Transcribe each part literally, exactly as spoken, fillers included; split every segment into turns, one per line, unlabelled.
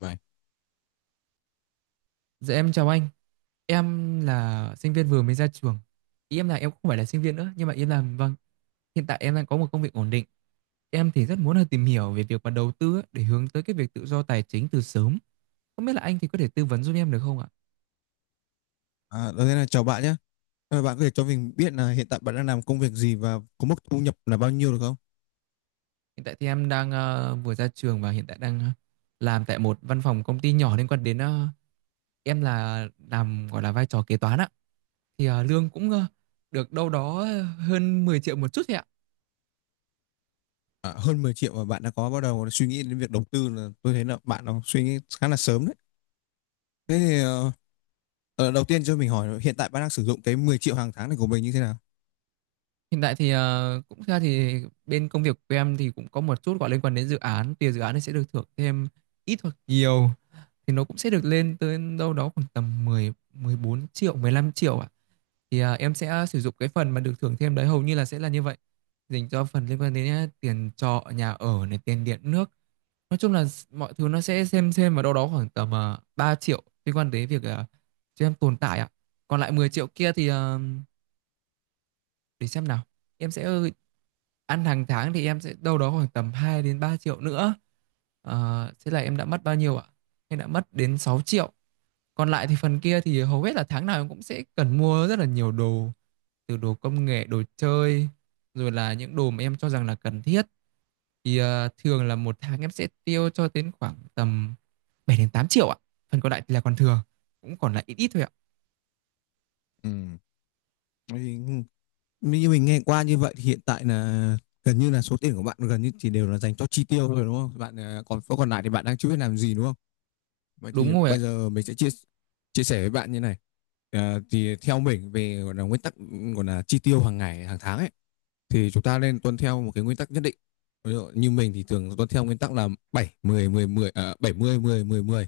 Vậy.
Dạ em chào anh. Em là sinh viên vừa mới ra trường. Ý em là em không phải là sinh viên nữa, nhưng mà em làm vâng, hiện tại em đang có một công việc ổn định. Em thì rất muốn là tìm hiểu về việc mà đầu tư á, để hướng tới cái việc tự do tài chính từ sớm. Không biết là anh thì có thể tư vấn giúp em được không ạ?
À, đầu tiên là chào bạn nhé. À, bạn có thể cho mình biết là hiện tại bạn đang làm công việc gì và có mức thu nhập là bao nhiêu được không?
Hiện tại thì em đang ờ, vừa ra trường và hiện tại đang ờ, làm tại một văn phòng công ty nhỏ liên quan đến ờ, em là làm gọi là vai trò kế toán ạ. Thì ờ, lương cũng ờ, được đâu đó hơn mười triệu một chút thôi ạ.
À, hơn mười triệu mà bạn đã có bắt đầu suy nghĩ đến việc đầu tư là tôi thấy là bạn nó suy nghĩ khá là sớm đấy. Thế thì ờ, ờ, đầu tiên cho mình hỏi là hiện tại bạn đang sử dụng cái mười triệu hàng tháng này của mình như thế nào?
Hiện tại thì ờ, cũng ra thì bên công việc của em thì cũng có một chút gọi liên quan đến dự án, tiền dự án thì sẽ được thưởng thêm ít hoặc nhiều thì nó cũng sẽ được lên tới đâu đó khoảng tầm mười mười bốn triệu, mười lăm triệu ạ. Thì ờ, em sẽ sử dụng cái phần mà được thưởng thêm đấy hầu như là sẽ là như vậy. Dành cho phần liên quan đến ờ, tiền trọ, nhà ở này, tiền điện nước. Nói chung là s- mọi thứ nó sẽ xem xem vào đâu đó khoảng tầm uh, ba triệu liên quan đến việc uh, cho em tồn tại ạ. Còn lại mười triệu kia thì ờ, để xem nào, em sẽ ờ, ăn hàng tháng thì em sẽ đâu đó khoảng tầm hai đến ba triệu nữa. Ờ, thế là em đã mất bao nhiêu ạ, em đã mất đến sáu triệu. Còn lại thì phần kia thì hầu hết là tháng nào em cũng sẽ cần mua rất là nhiều đồ, từ đồ công nghệ, đồ chơi, rồi là những đồ mà em cho rằng là cần thiết, thì ờ, thường là một tháng em sẽ tiêu cho đến khoảng tầm bảy đến tám triệu ạ. Phần còn lại thì là còn thừa, cũng còn lại ít ít thôi ạ.
Ừ. Bởi Vì như mình nghe qua như vậy thì hiện tại là gần như là số tiền của bạn gần như chỉ đều là dành cho chi tiêu thôi, đúng không? Bạn ờ, còn còn lại thì bạn đang chưa biết làm gì, đúng không? Vậy
Đúng
thì
rồi ạ.
bây giờ mình sẽ chia chia sẻ với bạn như này. Ờ, thì theo mình về gọi là nguyên tắc gọi là chi tiêu hàng ngày, hàng tháng ấy thì chúng ta nên tuân theo một cái nguyên tắc nhất định. Ví dụ như mình thì thường tuân theo nguyên tắc là bảy mười mười mười à, bảy mươi mười mười mười.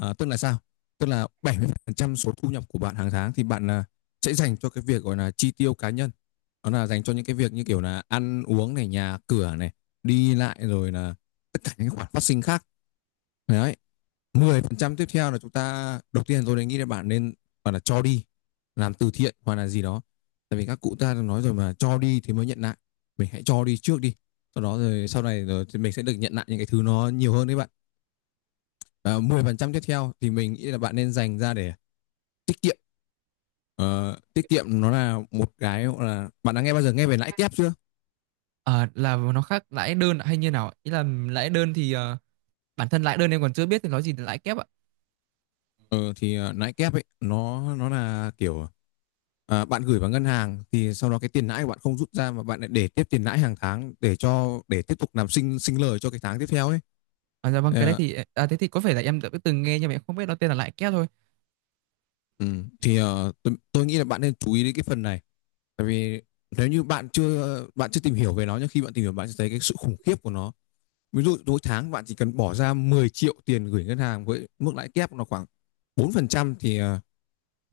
À, tức là sao? Tức là bảy mươi phần trăm số thu nhập của bạn hàng tháng thì bạn là sẽ dành cho cái việc gọi là chi tiêu cá nhân. Đó là dành cho những cái việc như kiểu là ăn uống này, nhà cửa này, đi lại, rồi là tất cả những khoản phát sinh khác. Đấy, mười phần trăm tiếp theo là chúng ta đầu tiên tôi đã nghĩ là bạn nên bạn là cho đi, làm từ thiện hoặc là gì đó, tại vì các cụ ta đã nói rồi mà cho đi thì mới nhận lại, mình hãy cho đi trước đi, sau đó rồi sau này rồi thì mình sẽ được nhận lại những cái thứ nó nhiều hơn đấy bạn. À, mười phần trăm tiếp theo thì mình nghĩ là bạn nên dành ra để tiết kiệm. Ờ, tiết kiệm nó là một cái là bạn đã nghe bao giờ nghe về lãi kép chưa?
Ờ, là nó khác lãi đơn hay như nào ạ? Ý là lãi đơn thì ờ, bản thân lại đơn em còn chưa biết thì nói gì là lãi kép ạ.
Ờ, thì ờ, lãi kép ấy nó nó là kiểu à, bạn gửi vào ngân hàng thì sau đó cái tiền lãi của bạn không rút ra mà bạn lại để tiếp tiền lãi hàng tháng để cho để tiếp tục làm sinh sinh lời cho cái tháng tiếp theo ấy.
À, dạ vâng, cái đấy
à,
thì à, thế thì có phải là em đã từng nghe nhưng mà em không biết nó tên là lãi kép thôi.
ừ, thì ờ, tôi, tôi nghĩ là bạn nên chú ý đến cái phần này, tại vì nếu như bạn chưa bạn chưa tìm hiểu về nó nhưng khi bạn tìm hiểu bạn sẽ thấy cái sự khủng khiếp của nó. Ví dụ mỗi tháng bạn chỉ cần bỏ ra mười triệu tiền gửi ngân hàng với mức lãi kép nó khoảng bốn phần trăm thì ờ,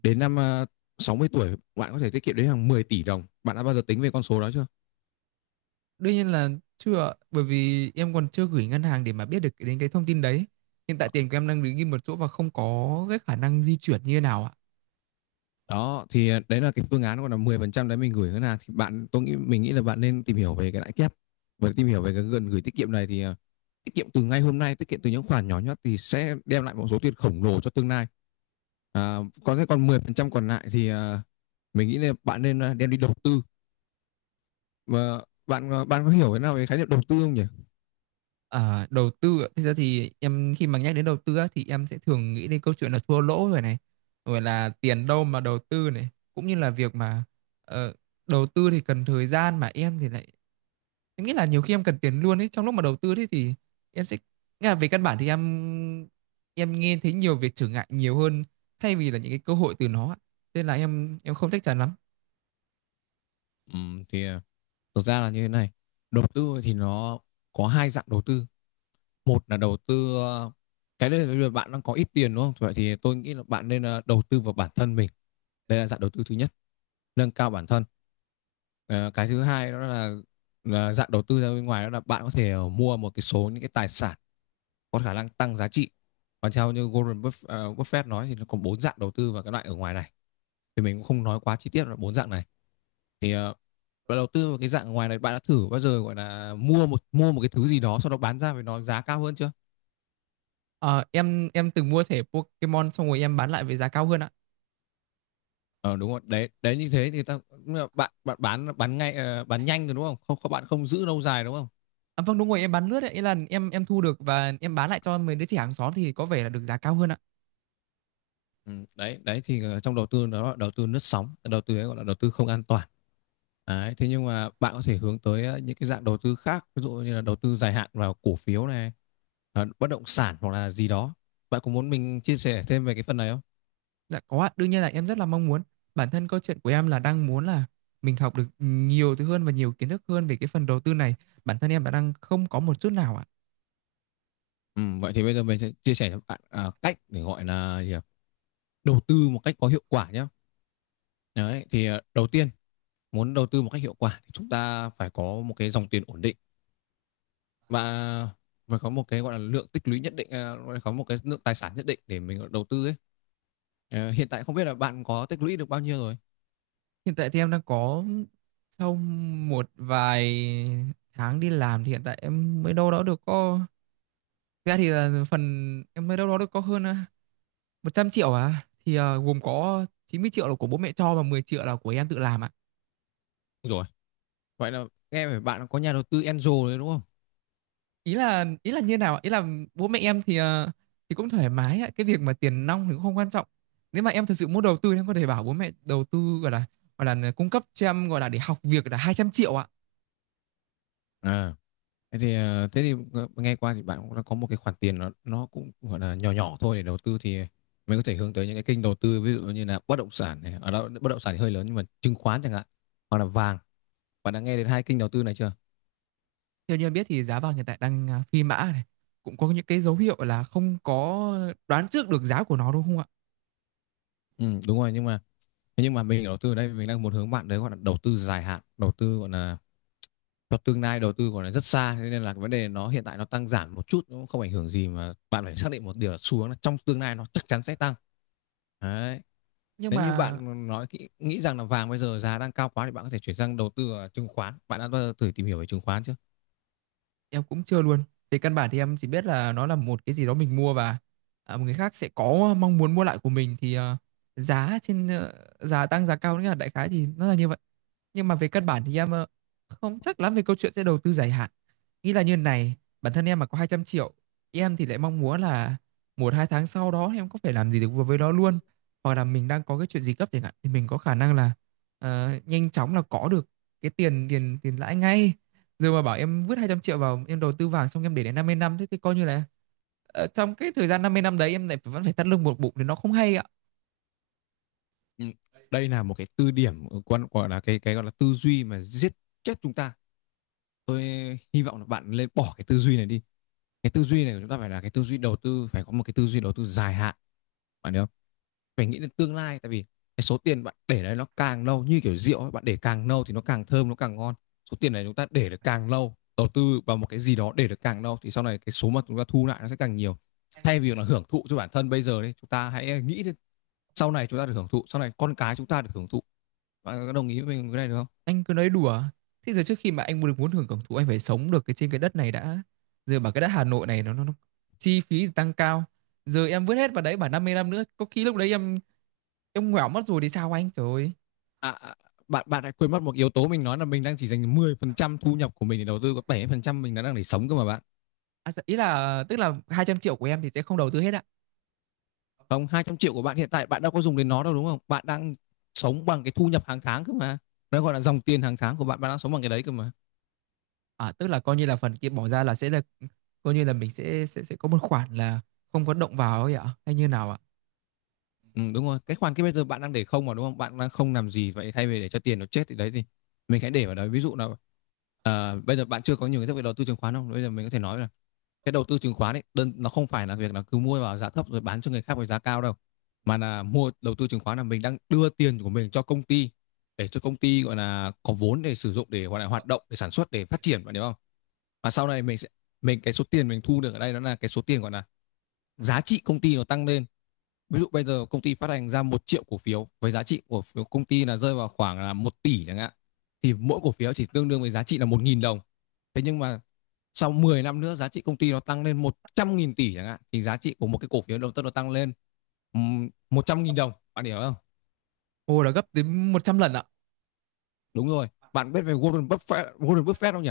đến năm à, sáu mươi tuổi bạn có thể tiết kiệm đến hàng mười tỷ đồng. Bạn đã bao giờ tính về con số đó chưa?
Đương nhiên là chưa ạ, bởi vì em còn chưa gửi ngân hàng để mà biết được cái- đến cái thông tin đấy. Hiện tại tiền của em đang đứng im một chỗ và không có cái khả năng di chuyển như thế nào ạ.
Đó, thì, ờ, đấy là cái phương án. Còn là mười phần trăm đấy mình gửi ngân hàng thì bạn tôi nghĩ mình nghĩ là bạn nên tìm hiểu về cái lãi kép. Và tìm hiểu về cái gần gửi tiết kiệm này thì ờ, tiết kiệm từ ngay hôm nay, tiết kiệm từ những khoản nhỏ nhất thì sẽ đem lại một số tiền khổng lồ cho tương lai. À, còn thế còn mười phần trăm còn lại thì ờ, mình nghĩ là bạn nên ờ, đem đi đầu tư. Và bạn ờ, bạn có hiểu thế nào về khái niệm đầu tư không nhỉ?
À, đầu tư ạ. Thực ra thì em khi mà nhắc đến đầu tư á, thì em sẽ thường nghĩ đến câu chuyện là thua lỗ rồi này, rồi là tiền đâu mà đầu tư này, cũng như là việc mà ờ, đầu tư thì cần thời gian mà em thì lại, em nghĩ là nhiều khi em cần tiền luôn ấy trong lúc mà đầu tư, thế thì em sẽ, nghĩa là về căn bản thì em em nghe thấy nhiều việc trở ngại nhiều hơn thay vì là những cái cơ hội từ nó ạ. Nên là em em không chắc chắn lắm.
Ừm, thì ờ, thực ra là như thế này. Đầu tư thì nó có hai dạng đầu tư. Một là đầu tư ờ, cái đấy là bây bạn đang có ít tiền, đúng không? Vậy thì tôi nghĩ là bạn nên ờ, đầu tư vào bản thân mình, đây là dạng đầu tư thứ nhất, nâng cao bản thân. Ờ, cái thứ hai đó là, là dạng đầu tư ra bên ngoài, đó là bạn có thể ờ, mua một cái số những cái tài sản có khả năng tăng giá trị. Và theo như Warren ờ, Buffett nói thì nó có bốn dạng đầu tư vào cái loại ở ngoài này, thì mình cũng không nói quá chi tiết là bốn dạng này, thì ờ, đầu tư vào cái dạng ngoài này bạn đã thử bao giờ gọi là mua một mua một cái thứ gì đó sau đó bán ra với nó giá cao hơn chưa?
Ờ, em em từng mua thẻ Pokemon xong rồi em bán lại với giá cao hơn ạ.
Ờ, đúng rồi. Đấy, đấy như thế thì ta bạn bạn bán bán ngay ờ, bán nhanh rồi, đúng không? Không các bạn không giữ lâu dài, đúng không?
À, vâng, đúng rồi, em bán lướt ấy, ý là em em thu được và em bán lại cho mấy đứa trẻ hàng xóm thì có vẻ là được giá cao hơn ạ.
Ừ, đấy, đấy thì ờ, trong đầu tư nó là đầu tư lướt sóng, đầu tư ấy gọi là đầu tư không an toàn. Đấy, thế nhưng mà bạn có thể hướng tới ờ, những cái dạng đầu tư khác, ví dụ như là đầu tư dài hạn vào cổ phiếu này, ờ, bất động sản hoặc là gì đó. Bạn có muốn mình chia sẻ thêm về cái phần này không?
Dạ có ạ, đương nhiên là em rất là mong muốn. Bản thân câu chuyện của em là đang muốn là mình học được nhiều thứ hơn và nhiều kiến thức hơn về cái phần đầu tư này. Bản thân em đã đang không có một chút nào ạ.
Ừ, vậy thì bây giờ mình sẽ chia sẻ cho bạn à, cách để gọi là gì ạ? Đầu tư một cách có hiệu quả nhé. Đấy, thì ờ, đầu tiên muốn đầu tư một cách hiệu quả thì chúng ta phải có một cái dòng tiền ổn định và phải có một cái gọi là lượng tích lũy nhất định, à, phải có một cái lượng tài sản nhất định để mình đầu tư ấy. Ờ, hiện tại không biết là bạn có tích lũy được bao nhiêu rồi.
Hiện tại thì em đang có, sau một vài tháng đi làm thì hiện tại em mới đâu đó được có, thực ra thì là phần em mới đâu đó được có hơn à, một trăm triệu, à thì à, gồm có chín mươi triệu là của bố mẹ cho và mười triệu là của em tự làm ạ.
Rồi, vậy là nghe về bạn có nhà đầu tư Enzo đấy đúng không?
Ý là ý là như nào ạ? Ý là bố mẹ em thì à, thì cũng thoải mái ạ, cái việc mà tiền nong thì cũng không quan trọng. Nếu mà em thật sự muốn đầu tư thì em có thể bảo bố mẹ đầu tư, gọi là gọi là cung cấp cho em, gọi là để học việc, là hai trăm triệu ạ.
À, thế thì ờ, thế thì à, nghe qua thì bạn cũng đã có một cái khoản tiền nó nó cũng gọi là nhỏ nhỏ thôi để đầu tư thì mình có thể hướng tới những cái kênh đầu tư ví dụ như là bất động sản này, ở đó bất động sản thì hơi lớn nhưng mà chứng khoán chẳng hạn, hoặc là vàng. Bạn đã nghe đến hai kênh đầu tư này chưa?
Theo như em biết thì giá vàng hiện tại đang à, phi mã này, cũng có những cái dấu hiệu là không có đoán trước được giá của nó đúng không ạ?
Ừ, đúng rồi, nhưng mà thế nhưng mà mình đầu tư ở đây mình đang muốn hướng bạn đấy gọi là đầu tư dài hạn, đầu tư gọi là cho tương lai, đầu tư gọi là rất xa, thế nên là cái vấn đề nó hiện tại nó tăng giảm một chút nó cũng không ảnh hưởng gì, mà bạn phải xác định một điều là xu hướng là trong tương lai nó chắc chắn sẽ tăng đấy.
Nhưng
Nếu như
mà
bạn nói kỹ- nghĩ rằng là vàng bây giờ giá đang cao quá thì bạn có thể chuyển sang đầu tư ở chứng khoán. Bạn đã bao giờ thử tìm hiểu về chứng khoán chưa?
em cũng chưa luôn. Về căn bản thì em chỉ biết là nó là một cái gì đó mình mua và à, một người khác sẽ có mong muốn mua lại của mình, thì à, giá trên ờ, giá tăng giá cao, nghĩa là đại khái thì nó là như vậy. Nhưng mà về căn bản thì em ờ, không chắc lắm về câu chuyện sẽ đầu tư dài hạn. Nghĩ là như này, bản thân em mà có hai trăm triệu, em thì lại mong muốn là một hai tháng sau đó em có thể làm gì được với nó luôn, hoặc là mình đang có cái chuyện gì gấp chẳng hạn thì mình có khả năng là ờ, nhanh chóng là có được cái tiền tiền tiền lãi ngay. Giờ mà bảo em vứt hai trăm triệu vào em đầu tư vàng xong em để đến năm mươi năm, thế thì coi như là ờ, trong cái thời gian năm mươi năm đấy em lại vẫn phải thắt lưng buộc bụng thì nó không hay ạ.
Ừ. Đây là một cái tư điểm ừ, quan gọi là cái cái gọi là tư duy mà giết chết chúng ta. Tôi hy vọng là bạn nên bỏ cái tư duy này đi. Cái tư duy này của chúng ta phải là cái tư duy đầu tư, phải có một cái tư duy đầu tư dài hạn. Bạn hiểu không? Phải nghĩ đến tương lai, tại vì cái số tiền bạn để đấy nó càng lâu như kiểu rượu ấy, bạn để càng lâu thì nó càng thơm, nó càng ngon. Số tiền này chúng ta để được càng lâu, đầu tư vào một cái gì đó để được càng lâu thì sau này cái số mà chúng ta thu lại nó sẽ càng nhiều. Thay vì là hưởng thụ cho bản thân bây giờ đấy, chúng ta hãy nghĩ đến sau này chúng ta được hưởng thụ, sau này con cái chúng ta được hưởng thụ. Bạn có đồng ý với mình cái này được không?
Anh cứ nói đùa. Thế giờ trước khi mà anh muốn được muốn hưởng hưởng thụ anh phải sống được cái trên cái đất này đã. Giờ bảo cái đất Hà Nội này nó nó, nó chi phí thì tăng cao. Giờ em vứt hết vào đấy bảo năm mươi năm nữa có khi lúc đấy em em ngoẻo mất rồi thì sao anh? Trời ơi.
à, à, bạn bạn đã quên mất một yếu tố. Mình nói là mình đang chỉ dành mười phần trăm thu nhập của mình để đầu tư, có bảy mươi phần trăm mình đã đang để sống cơ mà bạn.
À, ý là tức là hai trăm triệu của em thì sẽ không đầu tư hết ạ.
Không, hai trăm triệu của bạn hiện tại bạn đâu có dùng đến nó đâu, đúng không? Bạn đang sống bằng cái thu nhập hàng tháng cơ mà, nó gọi là dòng tiền hàng tháng của bạn, bạn đang sống bằng cái đấy cơ mà.
À, tức là coi như là phần kia bỏ ra là sẽ là, coi như là mình sẽ sẽ sẽ có một khoản là không có động vào ấy ạ, hay như nào ạ?
Ừ, đúng rồi, cái khoản cái bây giờ bạn đang để không mà đúng không, bạn đang không làm gì. Vậy thay vì để cho tiền nó chết thì đấy thì mình hãy để vào đấy. Ví dụ là ờ, bây giờ bạn chưa có nhiều kiến thức về đầu tư chứng khoán không, bây giờ mình có thể nói là cái đầu tư chứng khoán ấy đơn nó không phải là việc là cứ mua vào giá thấp rồi bán cho người khác với giá cao đâu, mà là mua đầu tư chứng khoán là mình đang đưa tiền của mình cho công ty, để cho công ty gọi là có vốn để sử dụng, để gọi là hoạt động, để sản xuất, để phát triển, bạn hiểu không? Và sau này mình sẽ, mình cái số tiền mình thu được ở đây đó là cái số tiền gọi là giá trị công ty nó tăng lên. Ví dụ bây giờ công ty phát hành ra một triệu cổ phiếu với giá trị của phiếu công ty là rơi vào khoảng là một tỷ chẳng hạn, thì mỗi cổ phiếu chỉ tương đương với giá trị là một nghìn đồng. Thế nhưng mà sau mười năm nữa giá trị công ty nó tăng lên một trăm nghìn tỷ chẳng hạn, thì giá trị của một cái cổ phiếu đầu tư nó tăng lên một trăm nghìn đồng. Bạn hiểu không?
Ồ, là gấp đến trăm lần ạ.
Đúng rồi. Bạn biết về Warren Buffett, Warren Buffett không nhỉ?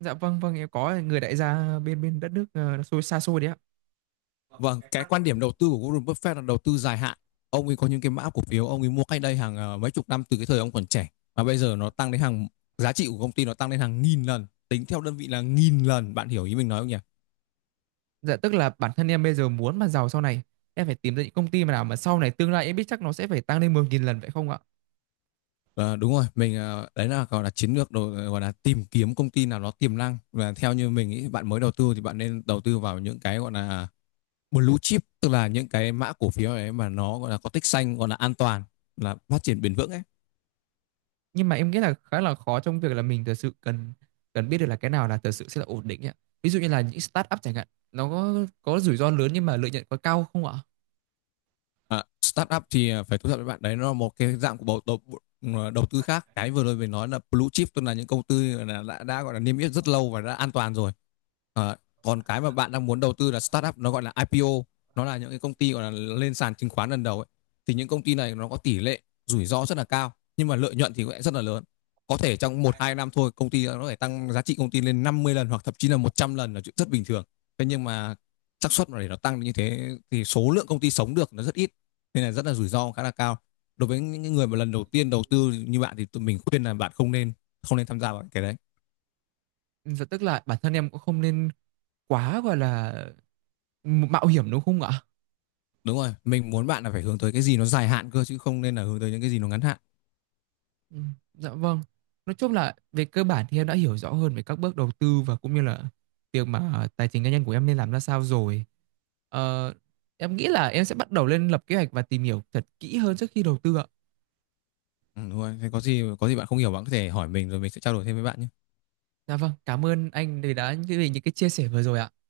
Dạ vâng vâng, em có người đại gia bên bên đất nước ờ, xôi xa xôi đấy ạ.
Vâng, cái quan điểm đầu tư của Warren Buffett là đầu tư dài hạn. Ông ấy có những cái mã cổ phiếu ông ấy mua cách đây hàng ờ, mấy chục năm, từ cái thời ông còn trẻ, mà bây giờ nó tăng đến hàng, giá trị của công ty nó tăng đến hàng nghìn lần, tính theo đơn vị là nghìn lần. Bạn hiểu ý mình nói không nhỉ?
Dạ tức là bản thân em bây giờ muốn mà giàu sau này em phải tìm ra những công ty mà nào mà sau này tương lai em biết chắc nó sẽ phải tăng lên mười nghìn lần vậy không ạ?
Ờ, đúng rồi, mình ờ, đấy là gọi là chiến lược đồ, gọi là tìm kiếm công ty nào nó tiềm năng, và theo như mình ý, bạn mới đầu tư thì bạn nên đầu tư vào những cái gọi là blue chip, tức là những cái mã cổ phiếu ấy mà nó gọi là có tích xanh, gọi là an toàn, là phát triển bền vững ấy.
Nhưng mà em nghĩ là khá là khó trong việc là mình thật sự cần cần biết được là cái nào là thật sự sẽ là ổn định ấy ạ. Ví dụ như là những start up chẳng hạn, nó có có rủi ro lớn nhưng mà lợi nhuận có cao không ạ?
À, startup thì à, phải thú thật với bạn đấy, nó là một cái dạng của đầu, đầu, à, đầu tư khác. Cái vừa rồi mình nói là blue chip tức là những công ty là đã, đã gọi là niêm yết rất lâu và đã an toàn rồi. à, Còn cái mà bạn đang muốn đầu tư là startup, nó gọi là i pê ô, nó là những cái công ty gọi là lên sàn chứng khoán lần đầu ấy. Thì những công ty này nó có tỷ lệ rủi ro rất là cao, nhưng mà lợi nhuận thì cũng rất là lớn. Có thể trong một hai năm thôi công ty nó có thể tăng giá trị công ty lên năm mươi lần hoặc thậm chí là một trăm lần là chuyện rất bình thường. Thế nhưng mà xác suất mà để nó tăng như thế thì số lượng công ty sống được nó rất ít, nên là rất là rủi ro, khá là cao. Đối với những người mà lần đầu tiên đầu tư như bạn thì tụi mình khuyên là bạn không nên, không nên tham gia vào cái đấy.
Và tức là bản thân em cũng không nên quá gọi là mạo hiểm đúng không ạ?
Đúng rồi, mình muốn bạn là phải hướng tới cái gì nó dài hạn cơ, chứ không nên là hướng tới những cái gì nó ngắn hạn.
Ừ. Dạ vâng. Nói chung là về cơ bản thì em đã hiểu rõ hơn về các bước đầu tư và cũng như là việc mà ờ, tài chính cá nhân của em nên làm ra sao rồi. Ờ, em nghĩ là em sẽ bắt đầu lên lập kế hoạch và tìm hiểu thật kỹ hơn trước khi đầu tư ạ.
Ừ, đúng rồi, thế có gì có gì bạn không hiểu bạn có thể hỏi mình, rồi mình sẽ trao đổi thêm với bạn nhé.
Dạ vâng, cảm ơn anh vì đã, vì những cái chia sẻ vừa rồi ạ.